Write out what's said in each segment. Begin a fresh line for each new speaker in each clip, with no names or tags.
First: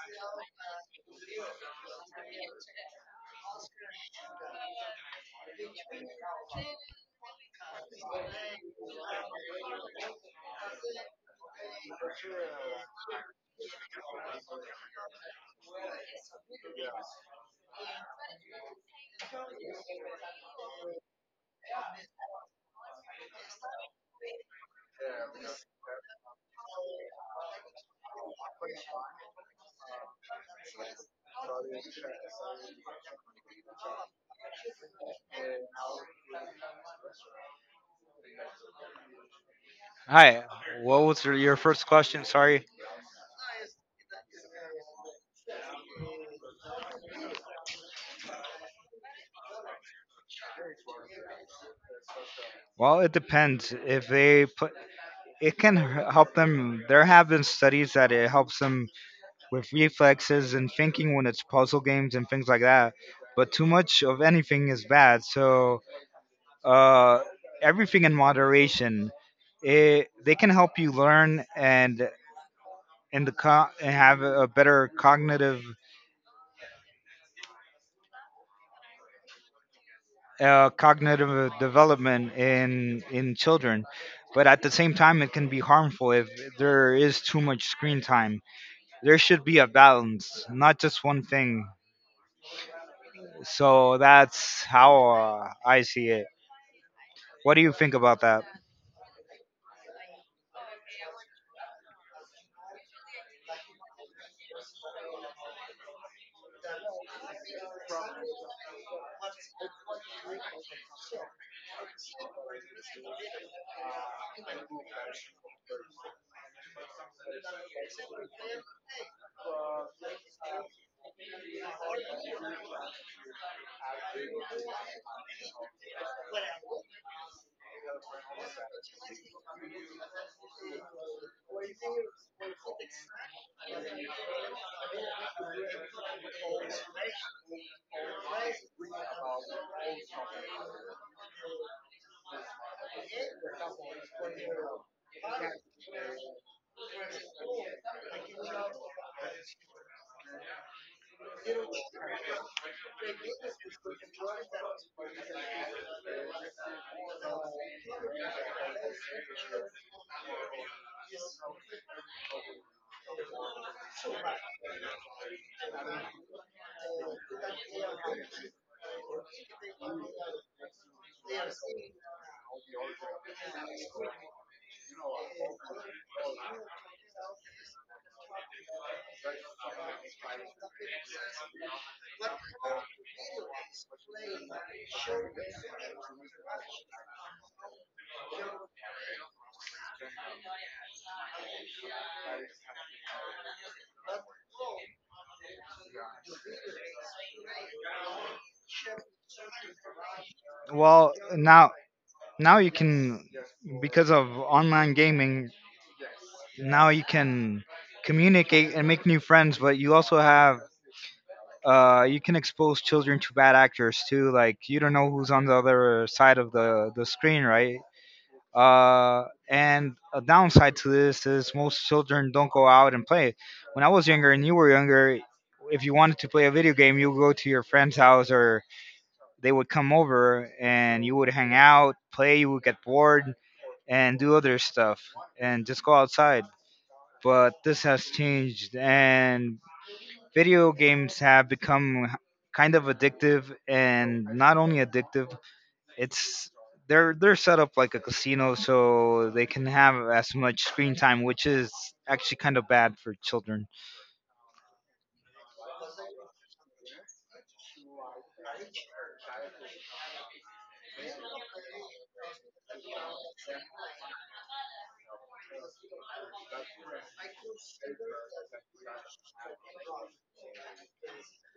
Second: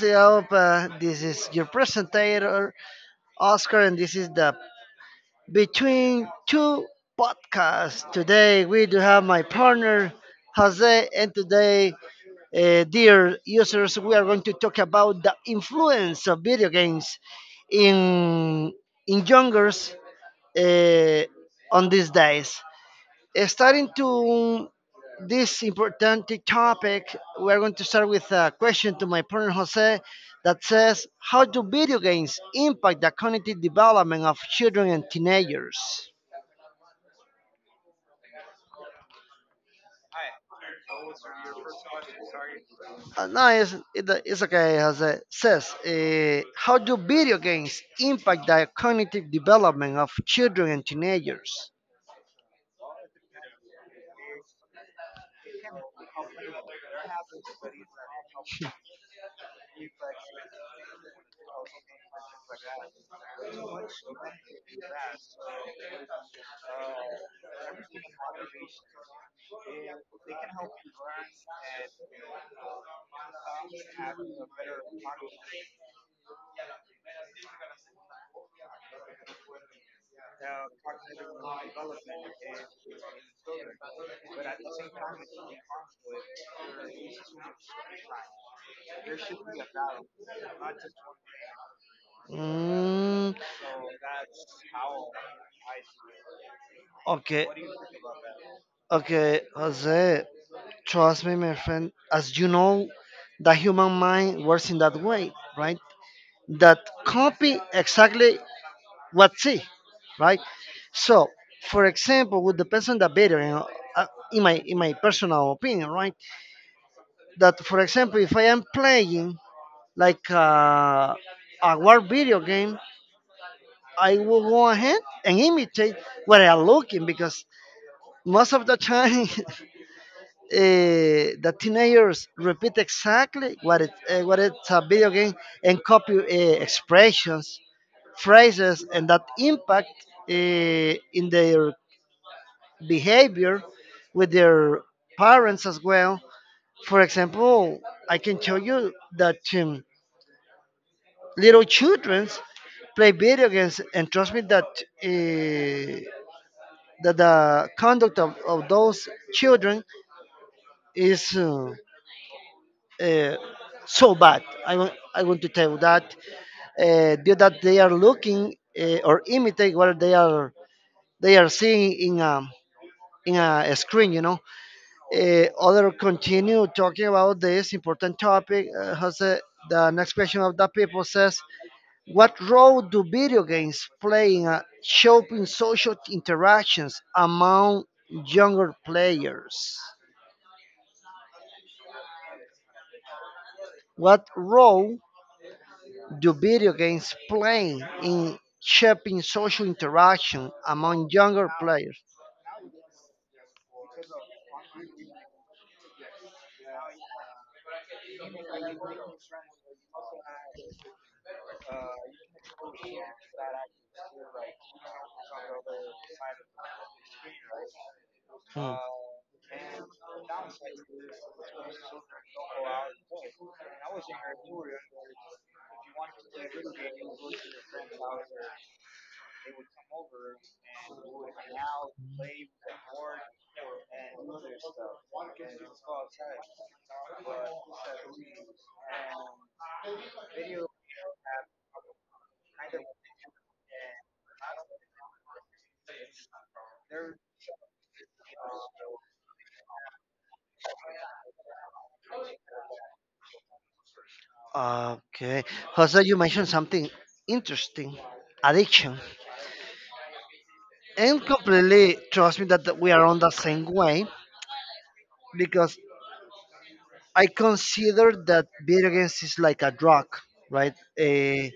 Tegucigalpa. This is your presenter, Oscar, and this is the Between Two podcast. Today we do have my partner, Jose, and today, dear users, we are going to talk about the influence of video games in in youngers uh, on these days starting to this important topic, we're going to start with a question to my partner Jose that says, how do video games impact the cognitive development of children and teenagers?
Hi, what was your first question? Sorry.
No, it's okay, Jose. Says, how do video games impact the cognitive development of children and teenagers?
Well, it depends. If they put, it can help them. There have been studies that it helps them with reflexes and thinking when it's puzzle games and things like that. But too much of anything is bad. So uh, everything in moderation. They can help you learn, and and have a better cognitive development in children, but at the same time, it can be harmful if there is too much screen time. There should be a balance, not just one thing.
Mm,
So that's how I see it.
okay.
What do you think about that?
Okay, Jose. Trust me, my friend, as you know, the human mind works in that way, right? That copy exactly what see, right? So, for example, with the person that better, you know, uh, in my personal opinion, right? That for example, if I am playing like a war video game, I will go ahead and imitate what I'm looking because most of the time the teenagers repeat exactly what it what it's a video game and copy expressions, phrases, and that impact uh, in their behavior with their parents as well. For example, I can tell you that little children play video games, and trust me that. Uh, that the conduct of those children is uh, so bad. I want to tell that due that they are looking or imitate what they are seeing in a screen. You know, other continue talking about this important topic. The next question of the people says, what role do video games play in shaping social interactions among younger players? What role do video games play in shaping social interaction among
Well,
younger
now
players?
now you can because of online gaming, now you can communicate and make new friends, but you also have you can expose children to bad actors too. Like, you don't know who's on the other side of the screen, right?
Hmm.
And a downside to this is most children don't go out and play. When I was younger and you were younger, if you wanted to play a video game, you would go to your friend's house, or they would come over and you would hang out, play. You would get bored and do other stuff and just go outside. But this has changed, and video games have become kind of addictive. And not only addictive, it's they're set up like a casino, so they can have as much screen time, which is actually kind of bad for children
Okay. Jose, you mentioned something interesting, addiction. And completely trust me that we are on the same way because I consider that video games is like a drug, right?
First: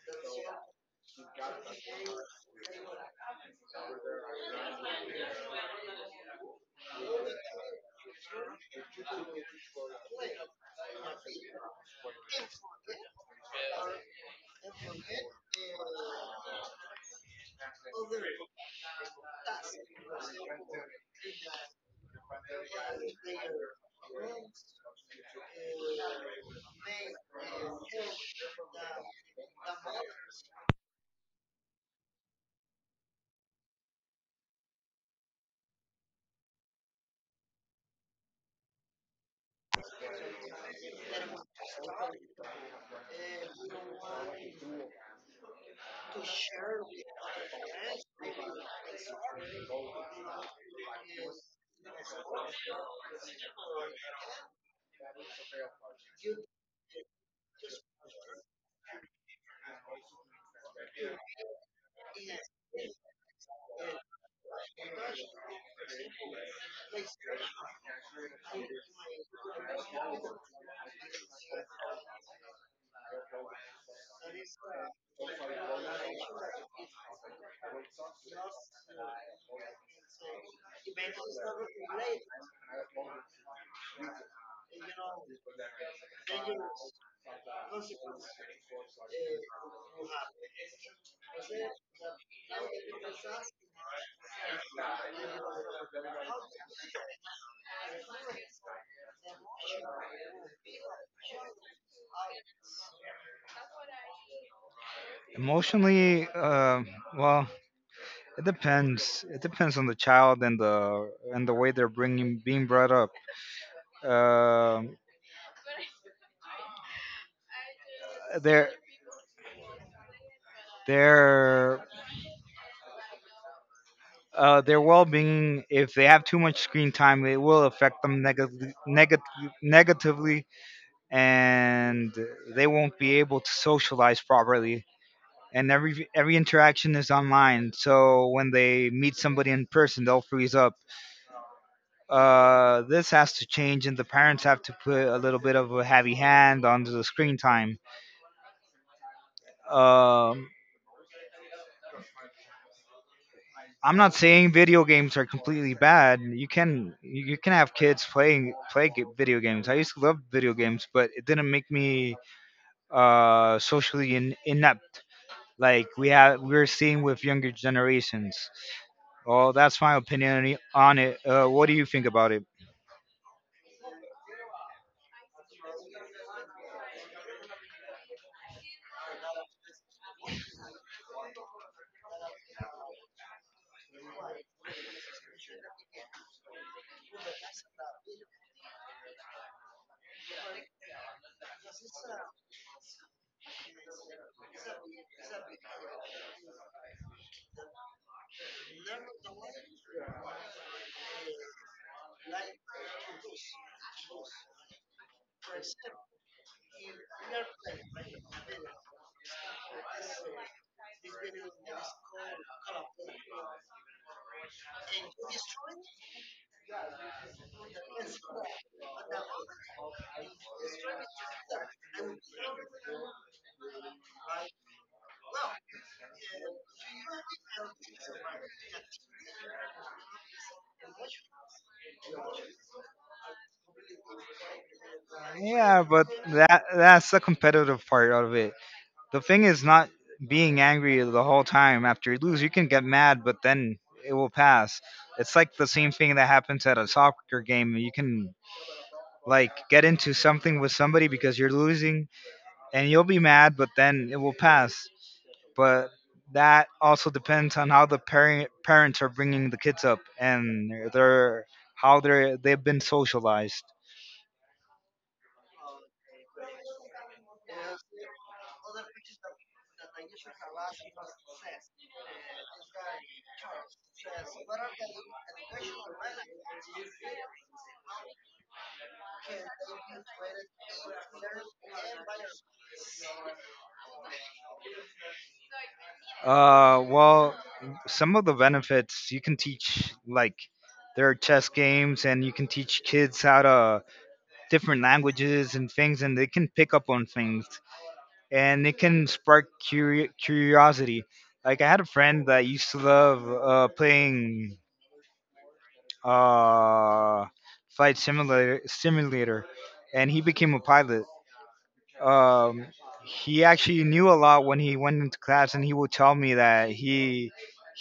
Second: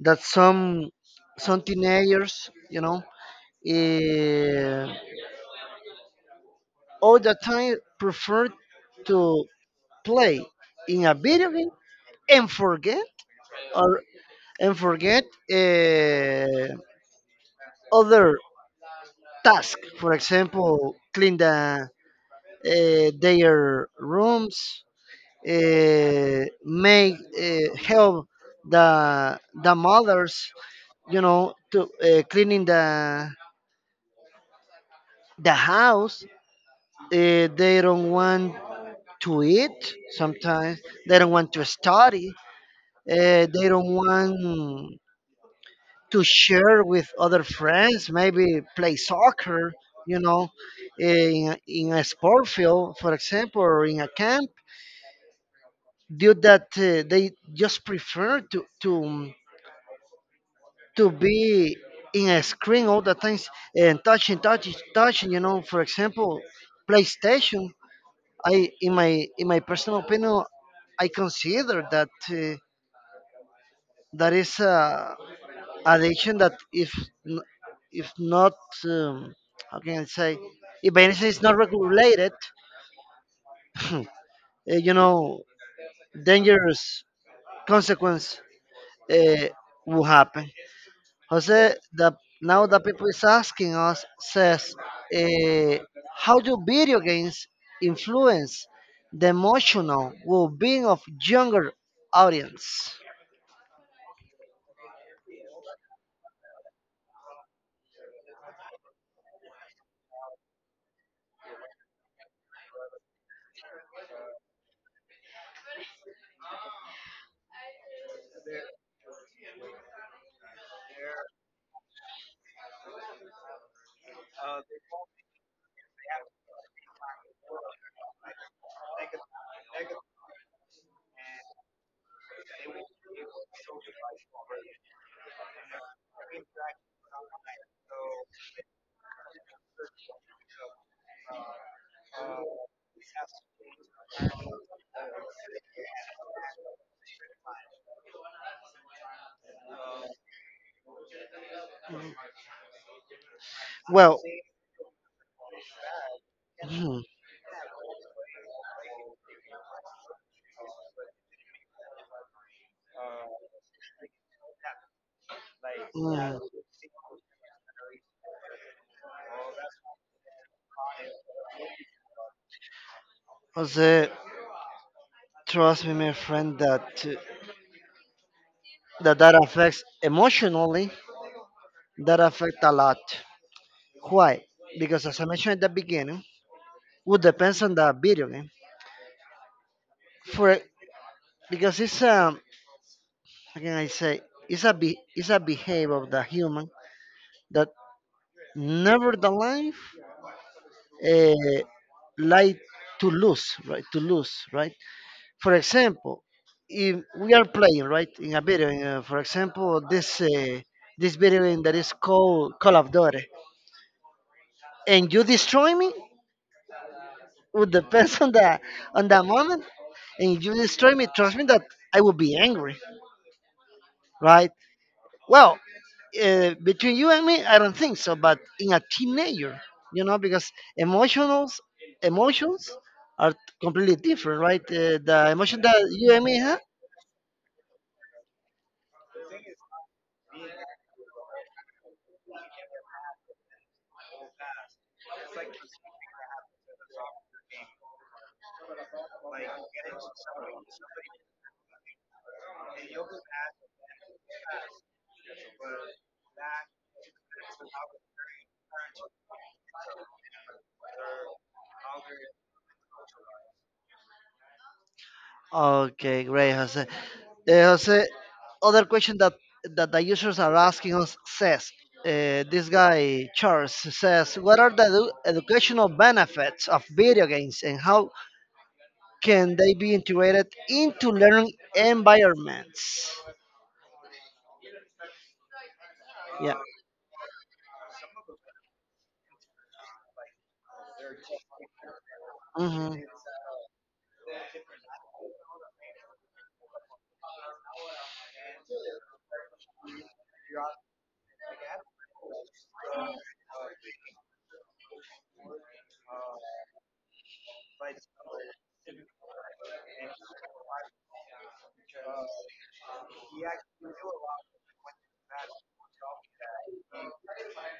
That some teenagers, you know, eh, all the time prefer to play in a video game and forget or and forget uh, other tasks. For example, clean the their rooms, make help the mothers. You know, to cleaning the house. They don't want to eat sometimes. They don't want to study. They don't want to share with other friends, maybe play soccer, you know, in a sport field, for example, or in a camp. Due that they just prefer to be in a screen all the times and touching, touching, touching. You know, for example, PlayStation. I in my personal opinion, I consider that that is a addiction that if n- if not um, how can I say if medicine is not regulated, uh, you know, dangerous consequence uh, will happen. Jose, the, now the people is asking us says, uh, how do video games influence the emotional well-being of younger audience?
emotionally. Well, it depends on the child and the way they're bringing being brought up. Um they're they're Their well-being, if they have too much screen time, it will affect them negatively, and they won't be able to socialize properly, and every interaction is online, so when they meet somebody in person, they'll freeze up. This has to change, and the parents have to put a little bit of a heavy hand on the screen time. Um I'm not
Well,
saying video games are completely bad. You can
hmm.
you you can have kids video games. I used to love video games, but it didn't make me socially inept. Like, we
Mm.
have we're seeing with younger generations. Well, that's my opinion on it. What do you think about it?
Jose. Trust me, my friend, that that, that affects emotionally, that affects a lot. Why? Because as I mentioned at the beginning, would depends on the video game. For because it's how can I say it's a behavior of the human that nevertheless uh, like to lose, right? To lose, right? For example, if we are playing right in a video, for example, this this video game that is called Call of Duty. And you destroy me would depends on the moment and if you destroy me trust me that I will be angry, right? Well, between you and me I don't think so, but in a teenager, you know, because emotionals emotions are completely different, right? The emotion that
Yeah, but
you and me have.
that's the competitive part of it. The thing is not being angry the whole time after you lose. You can get mad, but then it will pass. It's like the same thing that happens at a soccer game. You can, like, get into something with somebody because you're losing, and you'll be mad, but then it will pass. But that also depends on how the parents are bringing the kids up, and their how they've been socialized.
Okay, great, Jose. Jose, other question that the users are asking us says, this guy Charles says, what are the educational benefits of video games and how can they be integrated into learning environments? Yeah.
Well, some of the benefits, you can teach, like, there are chess games, and you can teach
Hmm.
kids how to different languages and things, and they can pick up on things, and it can spark curiosity. Like, I had a friend that used to love playing uh, flight simulator, and he became a pilot. um, he actually knew a lot when he went into class, and he would tell me that he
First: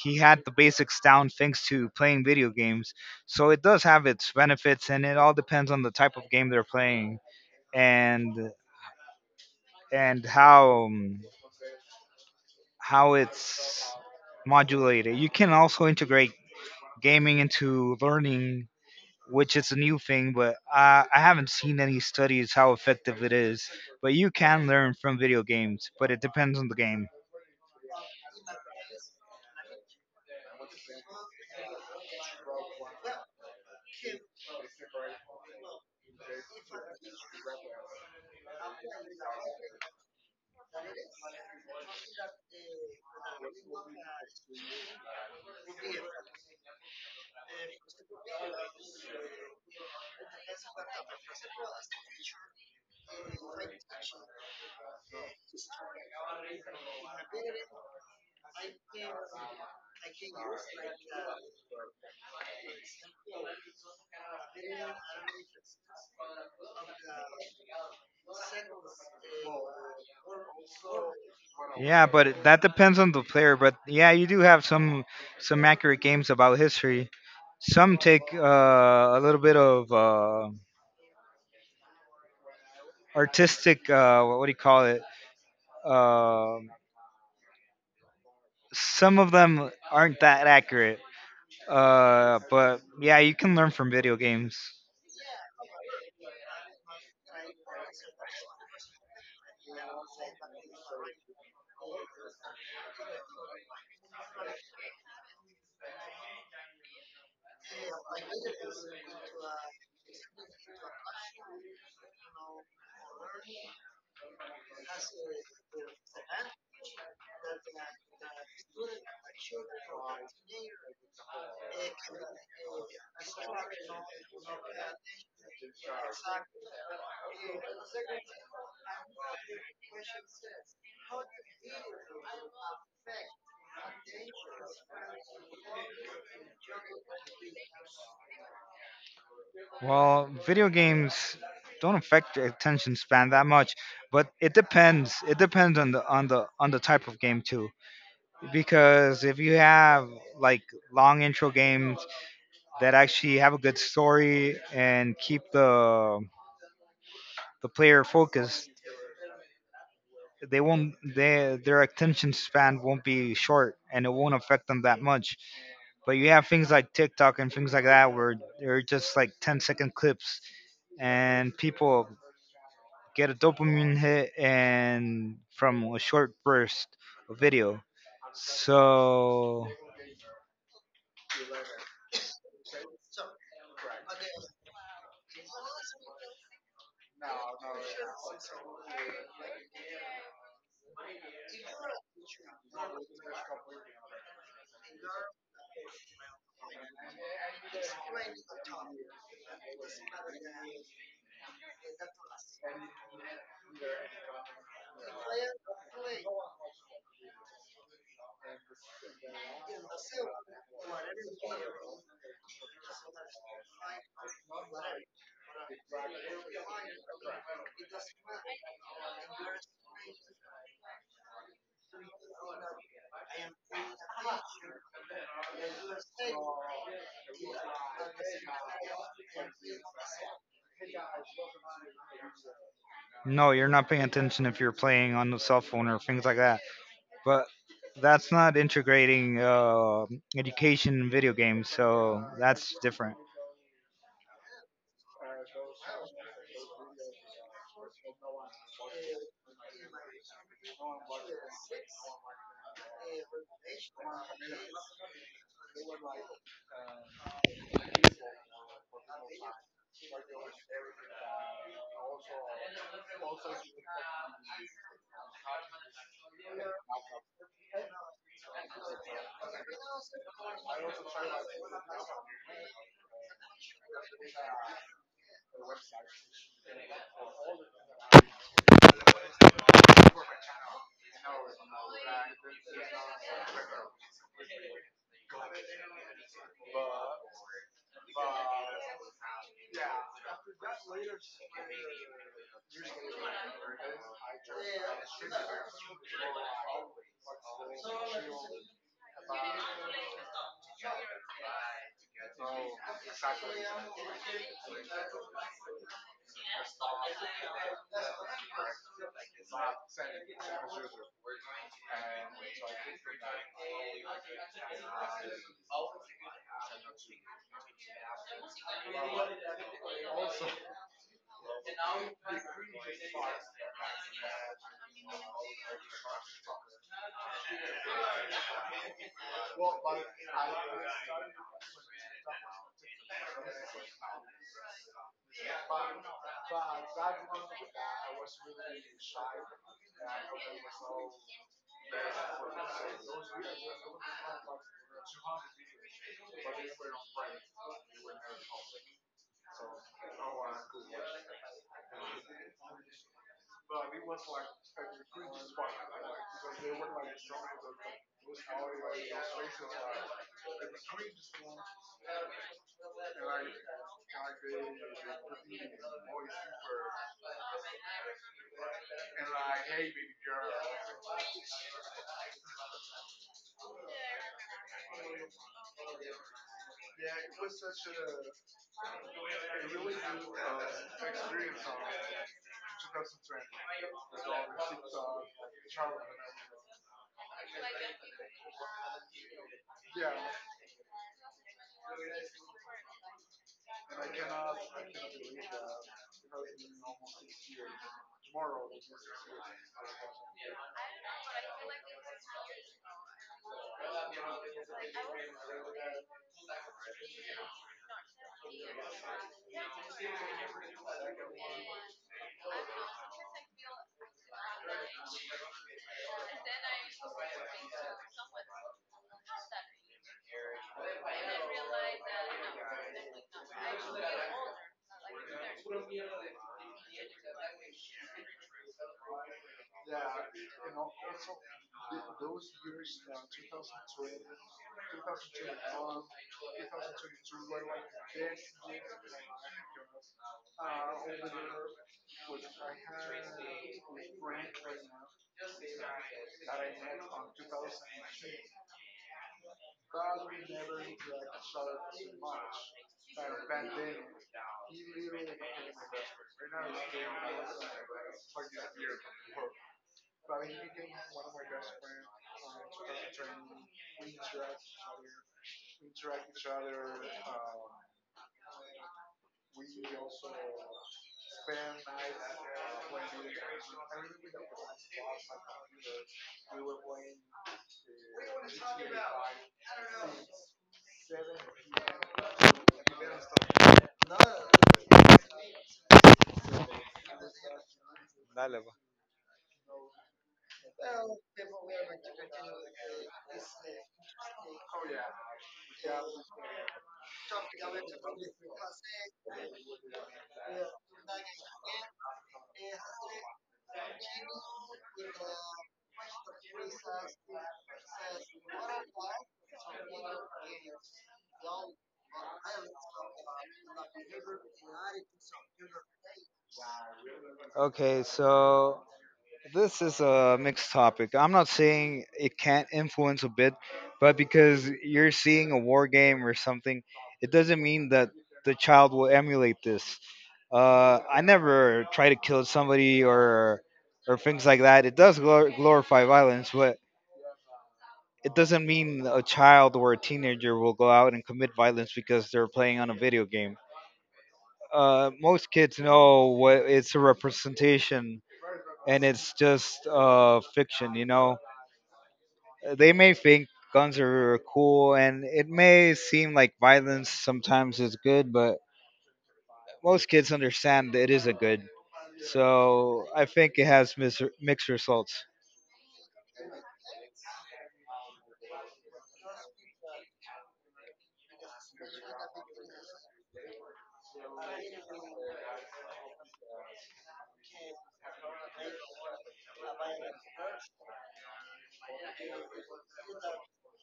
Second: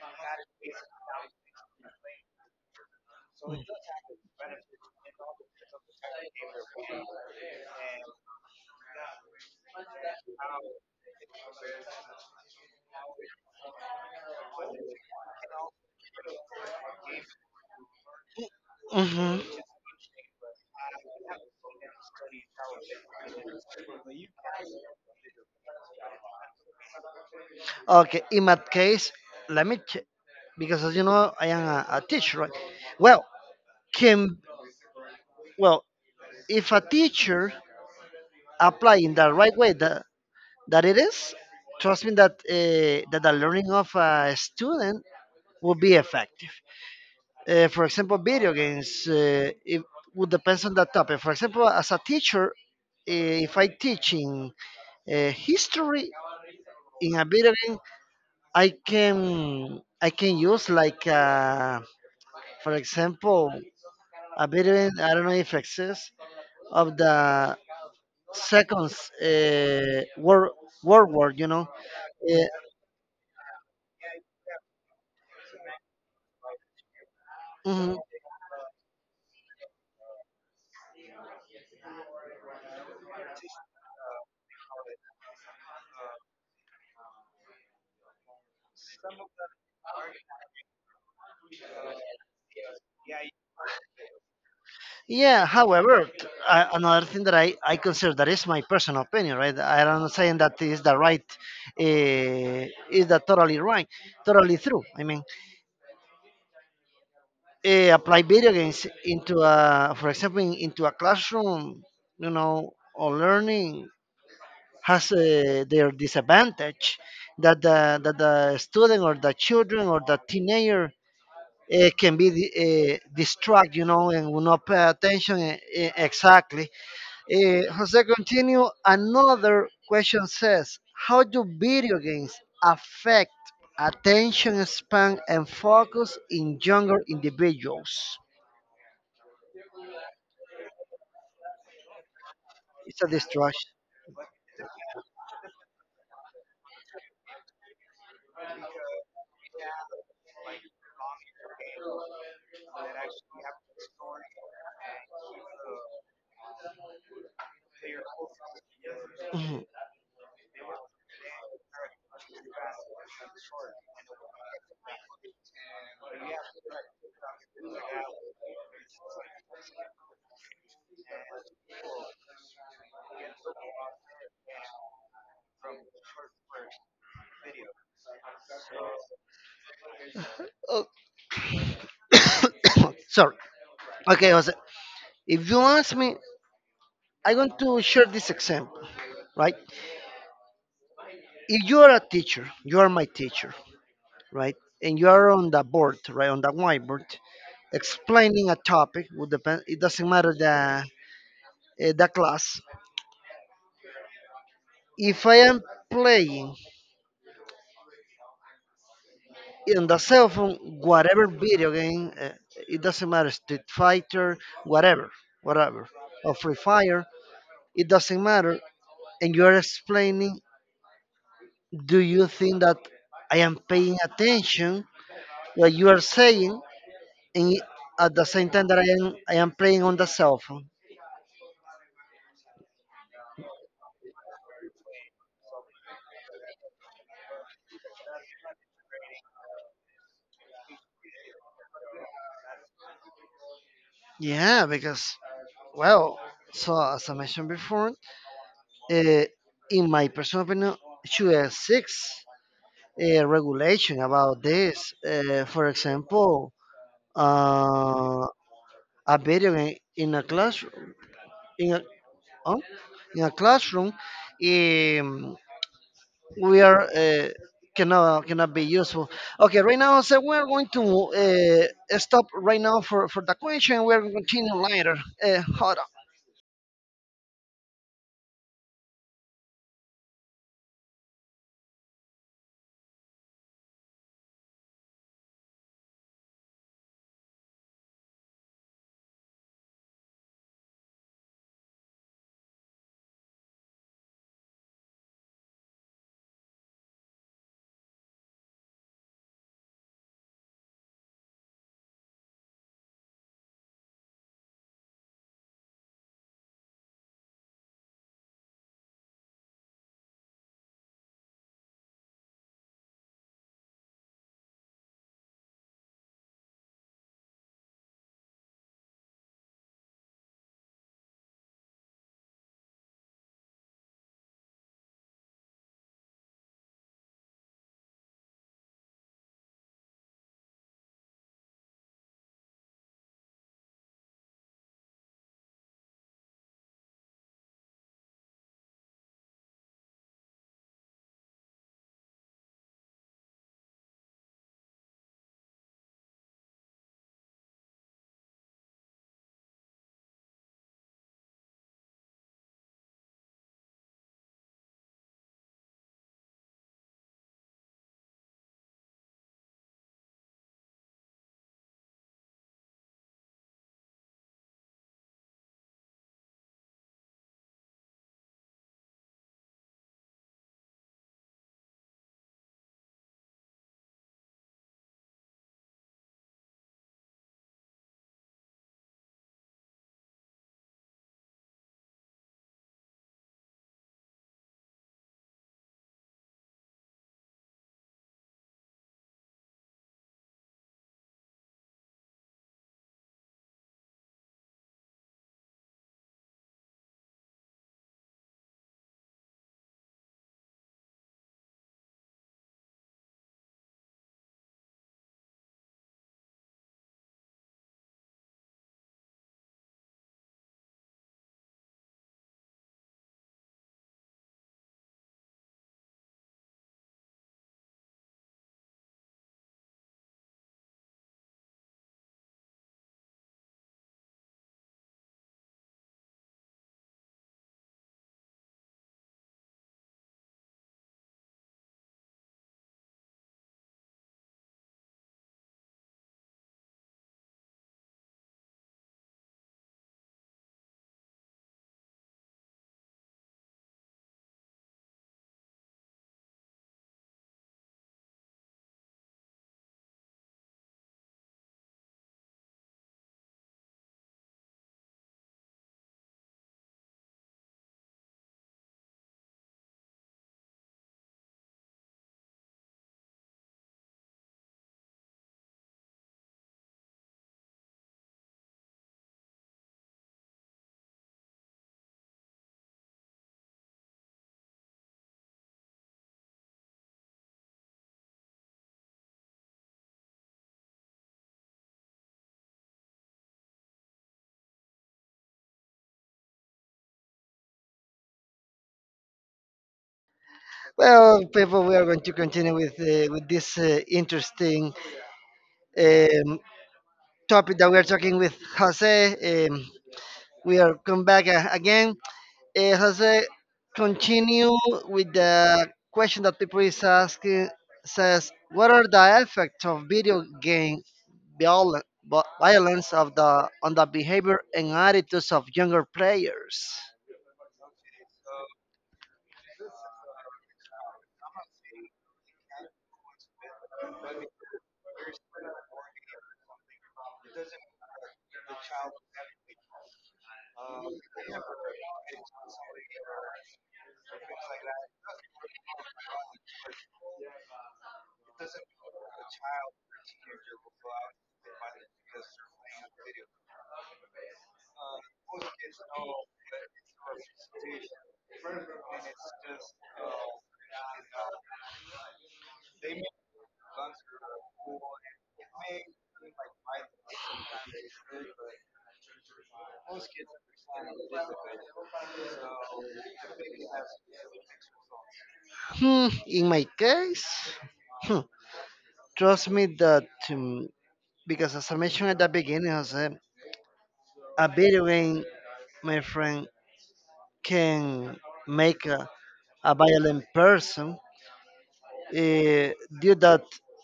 he had the basics down thanks to playing video games. So it does have its benefits, and it all depends on the type of game they're playing, and and how it's modulated. You can also integrate gaming into learning,
Hmm.
which is a new thing. But I haven't seen any studies how effective it is. But you can learn from video games, but it depends on the game.
Okay. In that case, let me because as you know, I am a teacher, right? Well, can, well, if a teacher apply in the right way the that it is, trust me that that the learning of a student will be effective. For example, video games it would depend on the topic. For example, as a teacher, if I teach in history in a video game, I can use like for example a video game, I don't know if exists of the second world world war. You know,
Yeah, but
uh,
that depends on the player. But yeah, you do have some accurate games about history.
mhm.
Some take a little bit of artistic. What do you call it? Um some of them aren't that accurate. But yeah, you can learn from video games.
Yeah, however, another thing that I consider that is my personal opinion, right? I am not saying that is the right, is the totally right, totally true. I mean, apply video games into a, for example, in, into a classroom, you know, or learning has their disadvantage that the student or the children or the teenager can be distracted, you know, and will not pay attention exactly. Jose, continue. Another question says, how do video games affect attention span and focus in younger individuals?
Well, video games don't affect your attention
It's a
span that
distraction.
much, but it depends. It depends on the type of game too. Because if you have, like, long intro games that actually have a good story and keep the player focused, they won't they, their attention span won't be short, and it won't affect them that much. But you have things like TikTok and things like that, where they're just like 10-second clips, and people get a dopamine hit and from a short burst of video, so
Oh, sorry. Okay, Jose. If you ask me, I'm going to share this example, right? If you are a teacher, you are my teacher, right? And you are on the board, right, on the whiteboard, explaining a topic. Would depend. It doesn't matter the the class. If I am playing in the cell phone, whatever video game, it doesn't matter, Street Fighter, whatever, whatever, or Free Fire, it doesn't matter. And you're explaining, do you think that I am paying attention what you are saying and at the same time that I am playing on the cell phone?
No, you're not paying attention if you're playing on the cell phone or things like that. But that's not integrating education in video games, so that's different.
Yeah, because, well, so as I mentioned before, uh, in my personal opinion, should exist regulation about this. For example, uh, a video game in a classroom in a oh, in a classroom, um, we are cannot be useful. Okay, right now so we're going to stop right now for the question. We're going to continue later. Hold on.
Dale, va.
Well, people, we are going to continue with this interesting um, topic that we are talking with Jose. We are come back again. Jose, continue with the question that people is asking. Says, what are the effects of video game violence of the on the behavior and attitudes of younger players?
Okay, so this is a mixed topic. I'm not saying it can't influence a bit, but because you're seeing a war game or something, it doesn't mean that the child will emulate this. I never try to kill somebody or things like that. It does glorify violence, but it doesn't mean a child or a teenager will go out and commit violence because they're playing on a video game. Most kids know what it's a representation, and it's just fiction. They may think guns are cool and it may seem like violence sometimes is good, but most kids understand that it is a good. So I think it has mixed results.
Hmm, in my case, hmm, trust me that because as I mentioned at the beginning, Jose, a video game, my friend, can make a violent person eh, due that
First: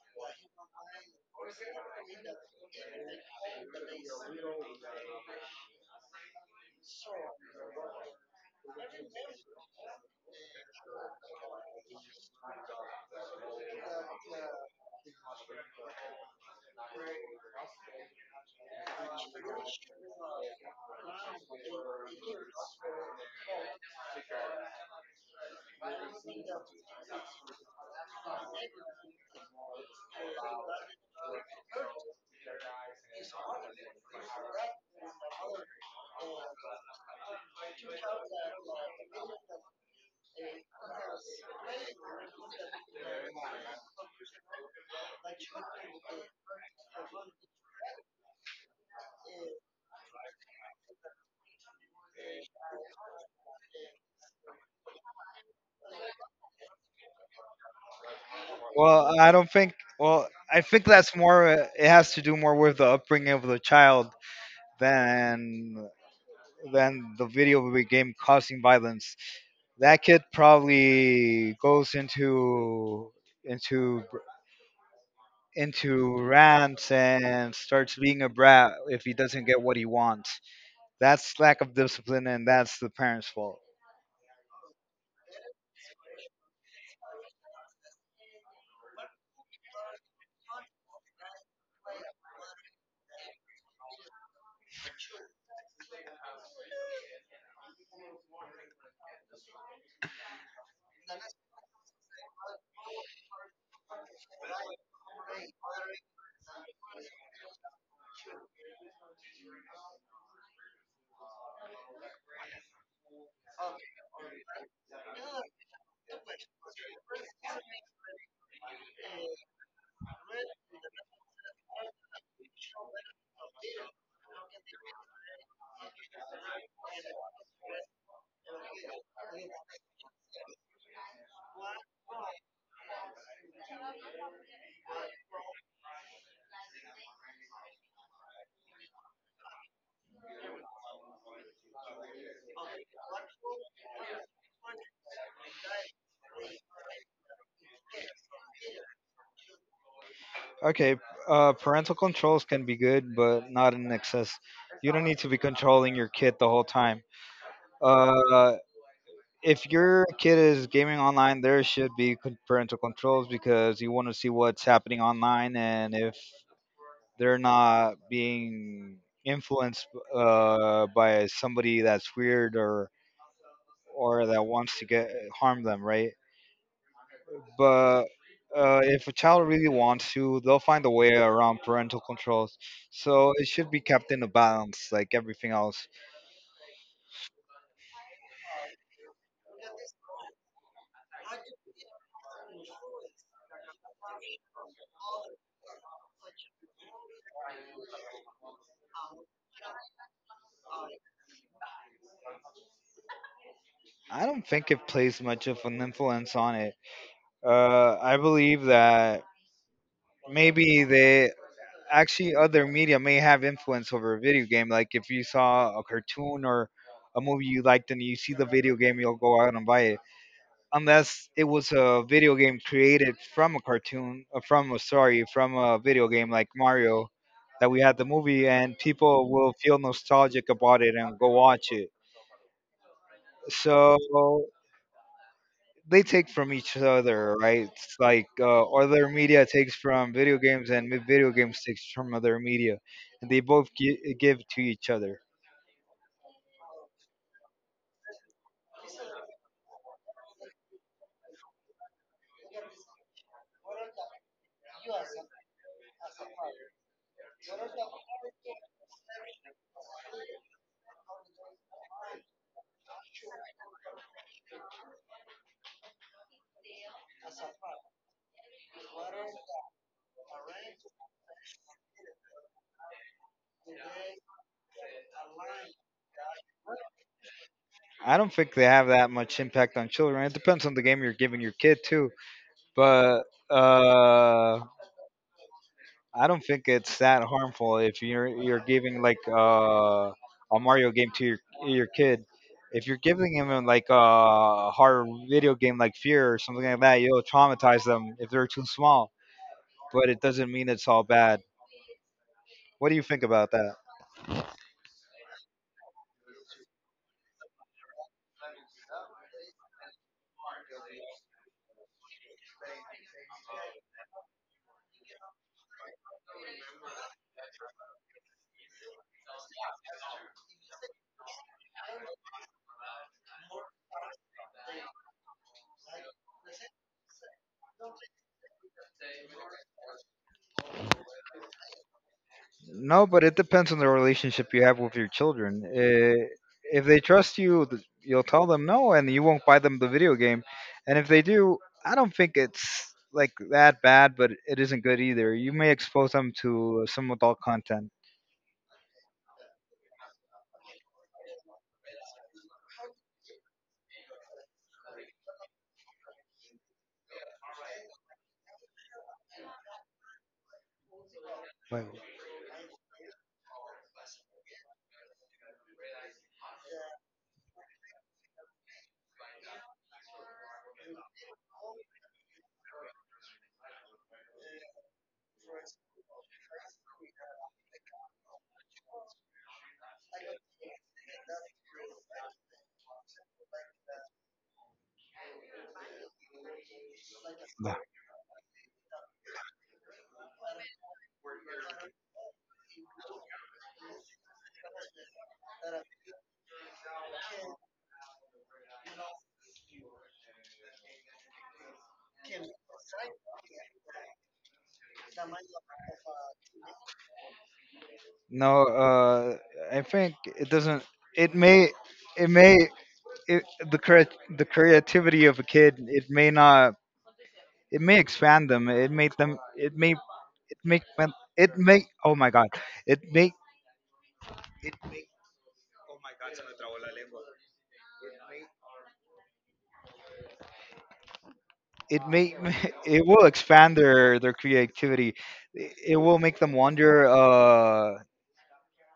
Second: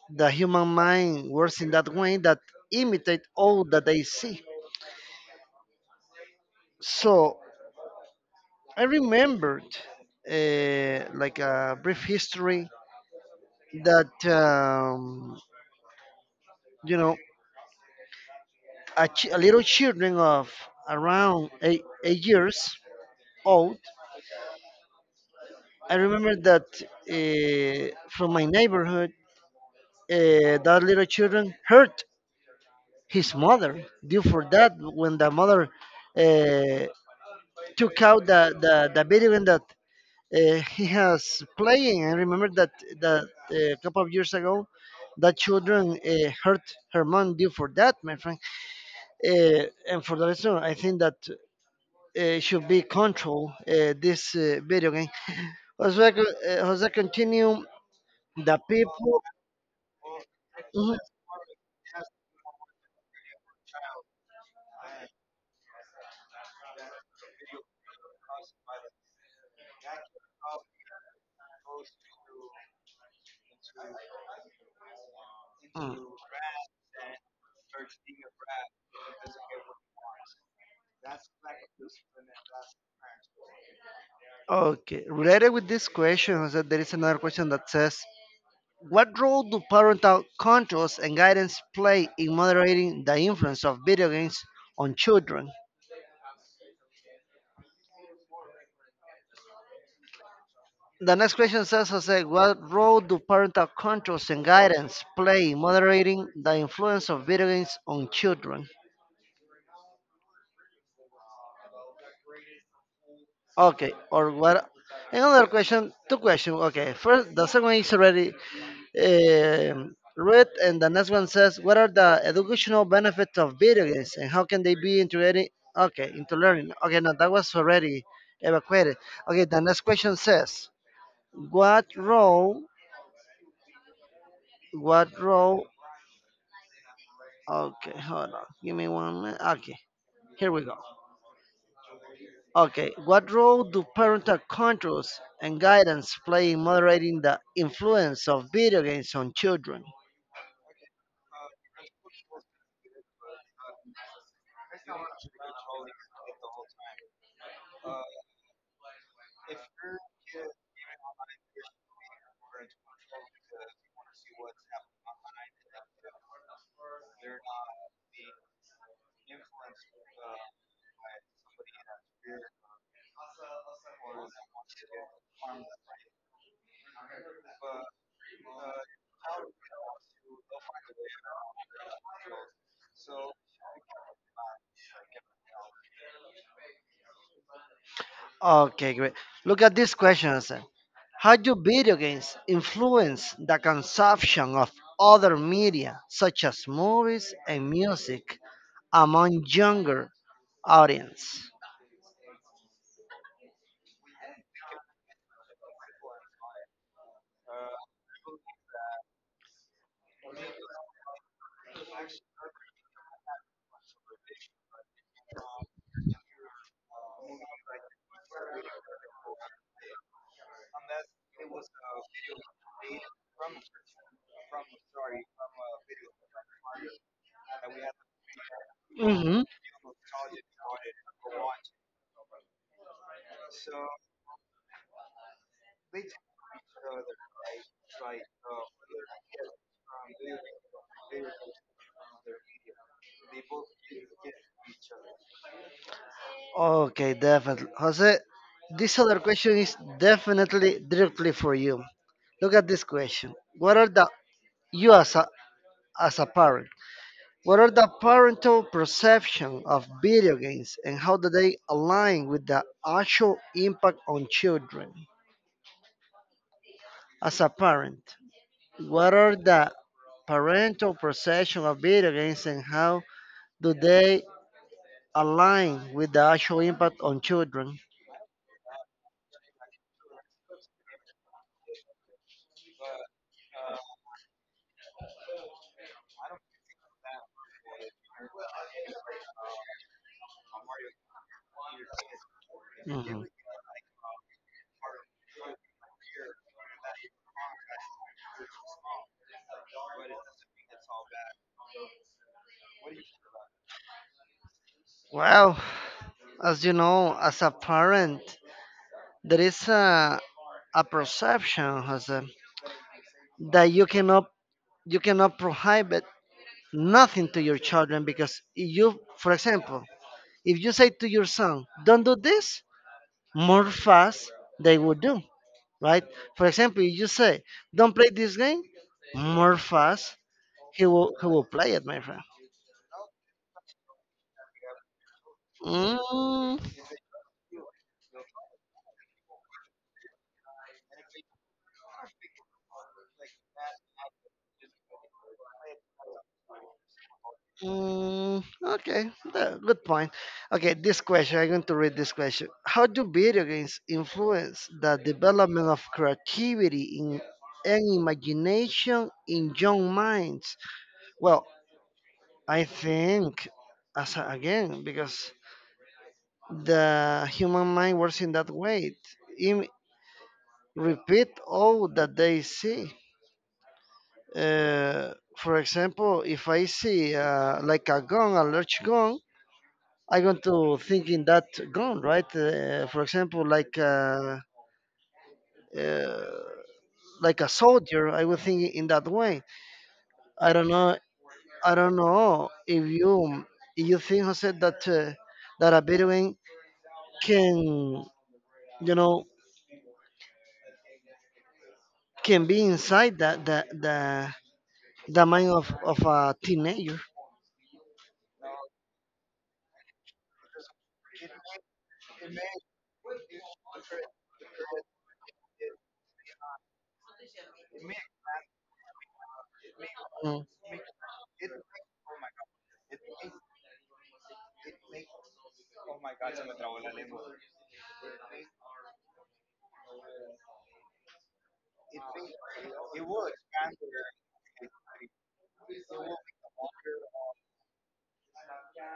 the human mind works in that way that imitate all that they see. So I remembered like a brief history that you know a, a little children of around 8 years old. I remember that from my neighborhood, that little children hurt his mother. Due for that, when the mother uh, took out the video game that he has playing. I remember that that a couple of years ago, that children hurt her mom due for that, my friend. Uh, and for the reason, I think that should be control this video game. Jose, co- Jose, continue. The
Well,
people.
I don't think. Well, I think
Mhm.
that's more. It has to do more with the upbringing of the child than than the video game causing violence. That kid probably goes into
Mm.
into rants and starts being a brat if he doesn't get what he wants. That's lack of discipline, and that's the parents' fault.
Okay, related with this question, Jose, there is another question that says, what role do parental controls and guidance play in moderating the influence of video games on children? The next question says, Jose, what role do parental controls and guidance play in moderating the influence of video games on children? Okay, or what? Another question, two questions. Okay, first, the second one is already read, and the next one says, "What are the educational benefits of video games, and how can they be integrated? Okay, into learning. Okay, no, that was already evacuated. Okay, the next question says, "What role? What role? Okay, hold on. Give me one minute. Okay, here we go. Okay, what role do parental controls and guidance play in moderating the influence of video games on children?
Okay, parental controls can be good, but not in excess. You don't need to be controlling your kid the whole time. Uh, if your kid is gaming online, there should be parental controls, because you want to see what's happening online, and if they're not being influenced by somebody that's weird or that wants to get harm them, right? But if a child really wants to, they'll find a way around parental controls. So it should be kept in a balance, like everything else.
Okay, great. Look at these questions. How do video games influence the consumption of other media, such as movies and music, among younger audience?
I don't think it plays much of an influence on it. I believe that maybe they actually other media may have influence over a video game. Like, if you saw a cartoon or a movie you liked and you see the video game, you'll go out and buy it. Unless it was a video game created from a cartoon, from a video game like Mario, that we had the movie, and people
Hmm.
will feel nostalgic about it and go watch it. So they take from each other, right? It's like other media takes from video games, and video games takes from other media, and they both give to each other.
Okay, definitely. Jose, this other question is definitely directly for you. Look at this question. What are the you as a parent? What are the parental perception of video games and how do they align with the actual impact on children as a parent? What are the parental perception of video games and how do they align with the actual impact on children?
I don't think they have that much impact on children. It depends on the game you're giving your kid too, but uh, I don't think it's that harmful if you're giving, like, a Mario game to your kid. If you're
Mhm.
giving him like a hard video game like Fear or something like that, you'll traumatize them if they're too small, but it doesn't mean it's all bad. What do you think about that?
Well, as you know, as a parent, there is a perception, Jose, that you cannot prohibit nothing to your children because you, for example, if you say to your son, don't do this, more fast they will do, right? For example, if you say, don't play this game, more fast he will play it, my friend.
No, but it depends on the relationship you have with your children.
Mm.
If they trust you, you'll tell them no, and you won't buy them the video game. And if they do, I don't think it's like that bad, but it isn't good either. You may expose them to some adult content.
Mm, okay, good point. Okay, this question, I'm going to read this question. How do video games influence the development of creativity in, and imagination in young minds? Well,
Wait,
I think, as again, because the human mind works in that way. Im- Repeat all that they see. For example, if I see like a gun, a large gun, I'm going to think in that gun, right? For example, uh, like a
no.
soldier, I would think in that way. I don't know. I don't know if you think Jose that that a Bedouin can, you know, can be inside that the mind of a teenager.
No, I think it doesn't. It may, it may. it, the crea- the creativity of a kid, it may not it may expand them.
Mm.
It make them- it may Oh my god. It may it may Oh my god, se me trabó la lengua. It may It will expand their creativity. It will make them wonder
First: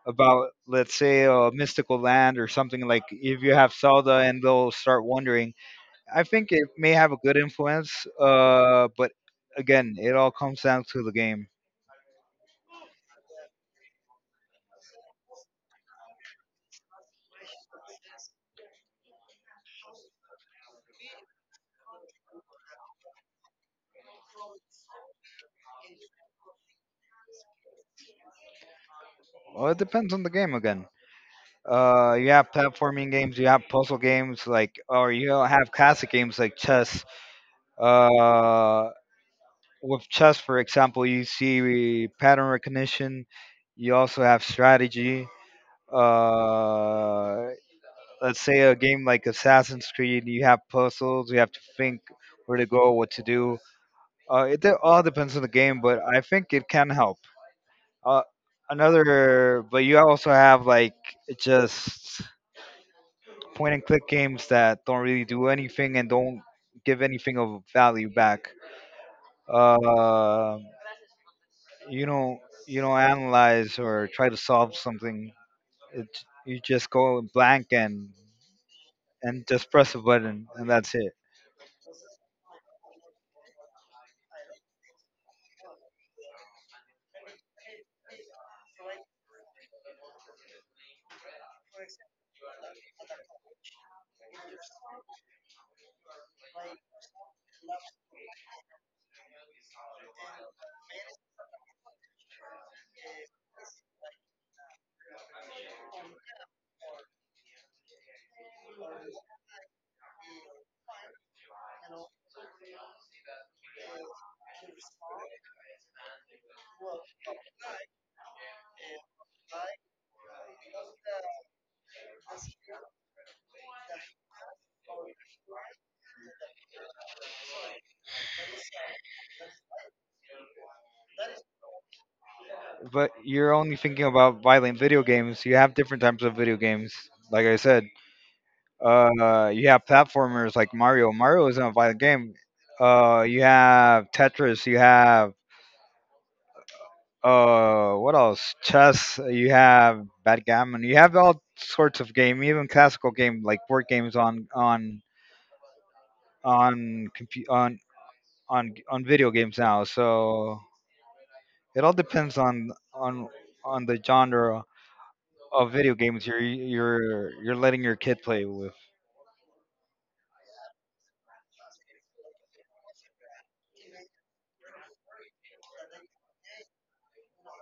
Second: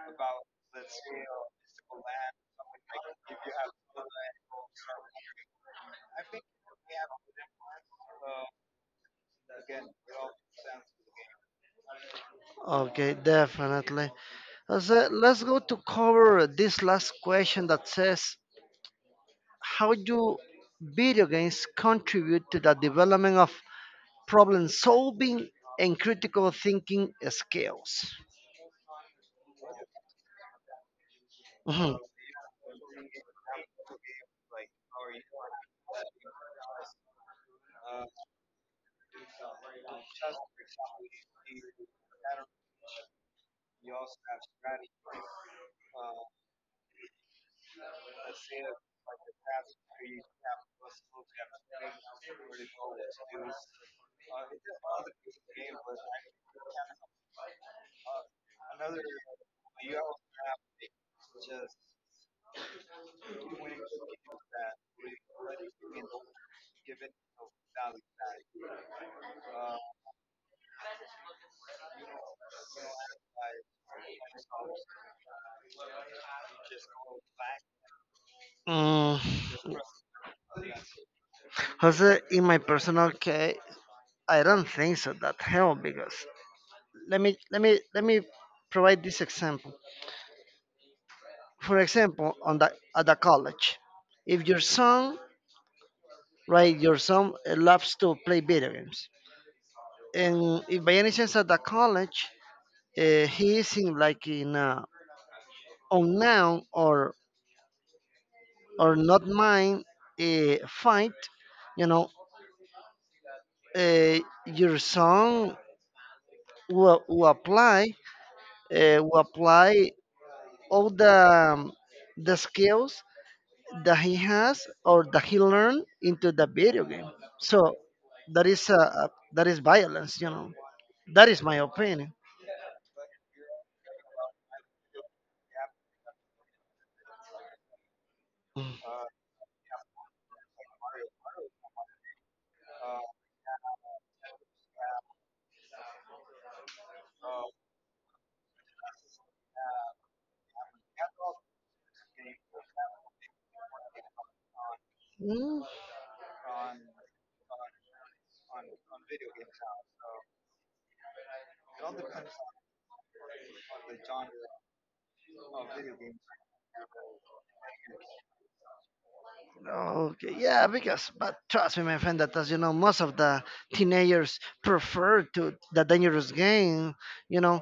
about, let's say, a mystical land or something, like if you have Zelda, and they'll start wondering. I think it may have a good influence, but again, it all comes down to the game.
Okay, definitely. So let's go to cover this last question that says how do video games contribute to the development of problem solving and critical thinking skills?
Well, it depends on the game again.
Mhm.
You have platforming games, you have puzzle games, like, or you have classic games like chess. Uh, with chess, for example, you see pattern recognition. You also have strategy. Uh, let's say a game like Assassin's Creed, you have puzzles. You have to think where to go, what to do. All depends on the game, but I think it can help. Uh, but you also have, like, just point and click games that don't really do anything and don't give anything of value back. Uh, you don't you don't analyze or try to solve something. It, you just go blank, and
Mm,
and just press a button, and that's it.
Jose, in my personal case, I don't think so that help because let me provide this example. For example, on the at the college, if your son, right? Your son loves to play video games, and if by any chance at the college he is in like in a unknown or not mine fight, you know, uh, your son will apply will apply all the skills that he has or that he learned into the video game. So that is violence, you know. That is my opinion.
But you're only thinking about violent video games. You have different types of video games. Like I said, you have platformers like Mario. Mario isn't a violent game. You have Tetris. You have what else? Chess. You have backgammon. You have all sorts of game, even classical game, like board games
Mm.
on compu- on video games now. So it all depends on the genre of video games you're letting your kid play with.
Okay, yeah, because but trust me, my friend, that as you know, most of the teenagers prefer to the dangerous game. You know,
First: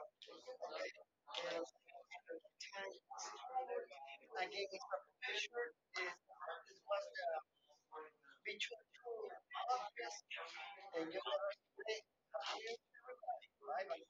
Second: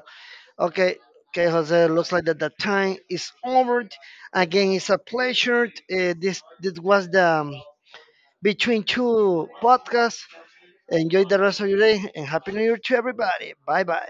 okay. Okay, Jose, looks like that the time is over. Again, it's a pleasure. This was the between two podcasts. Enjoy the rest of your day and happy New Year to everybody. Bye bye.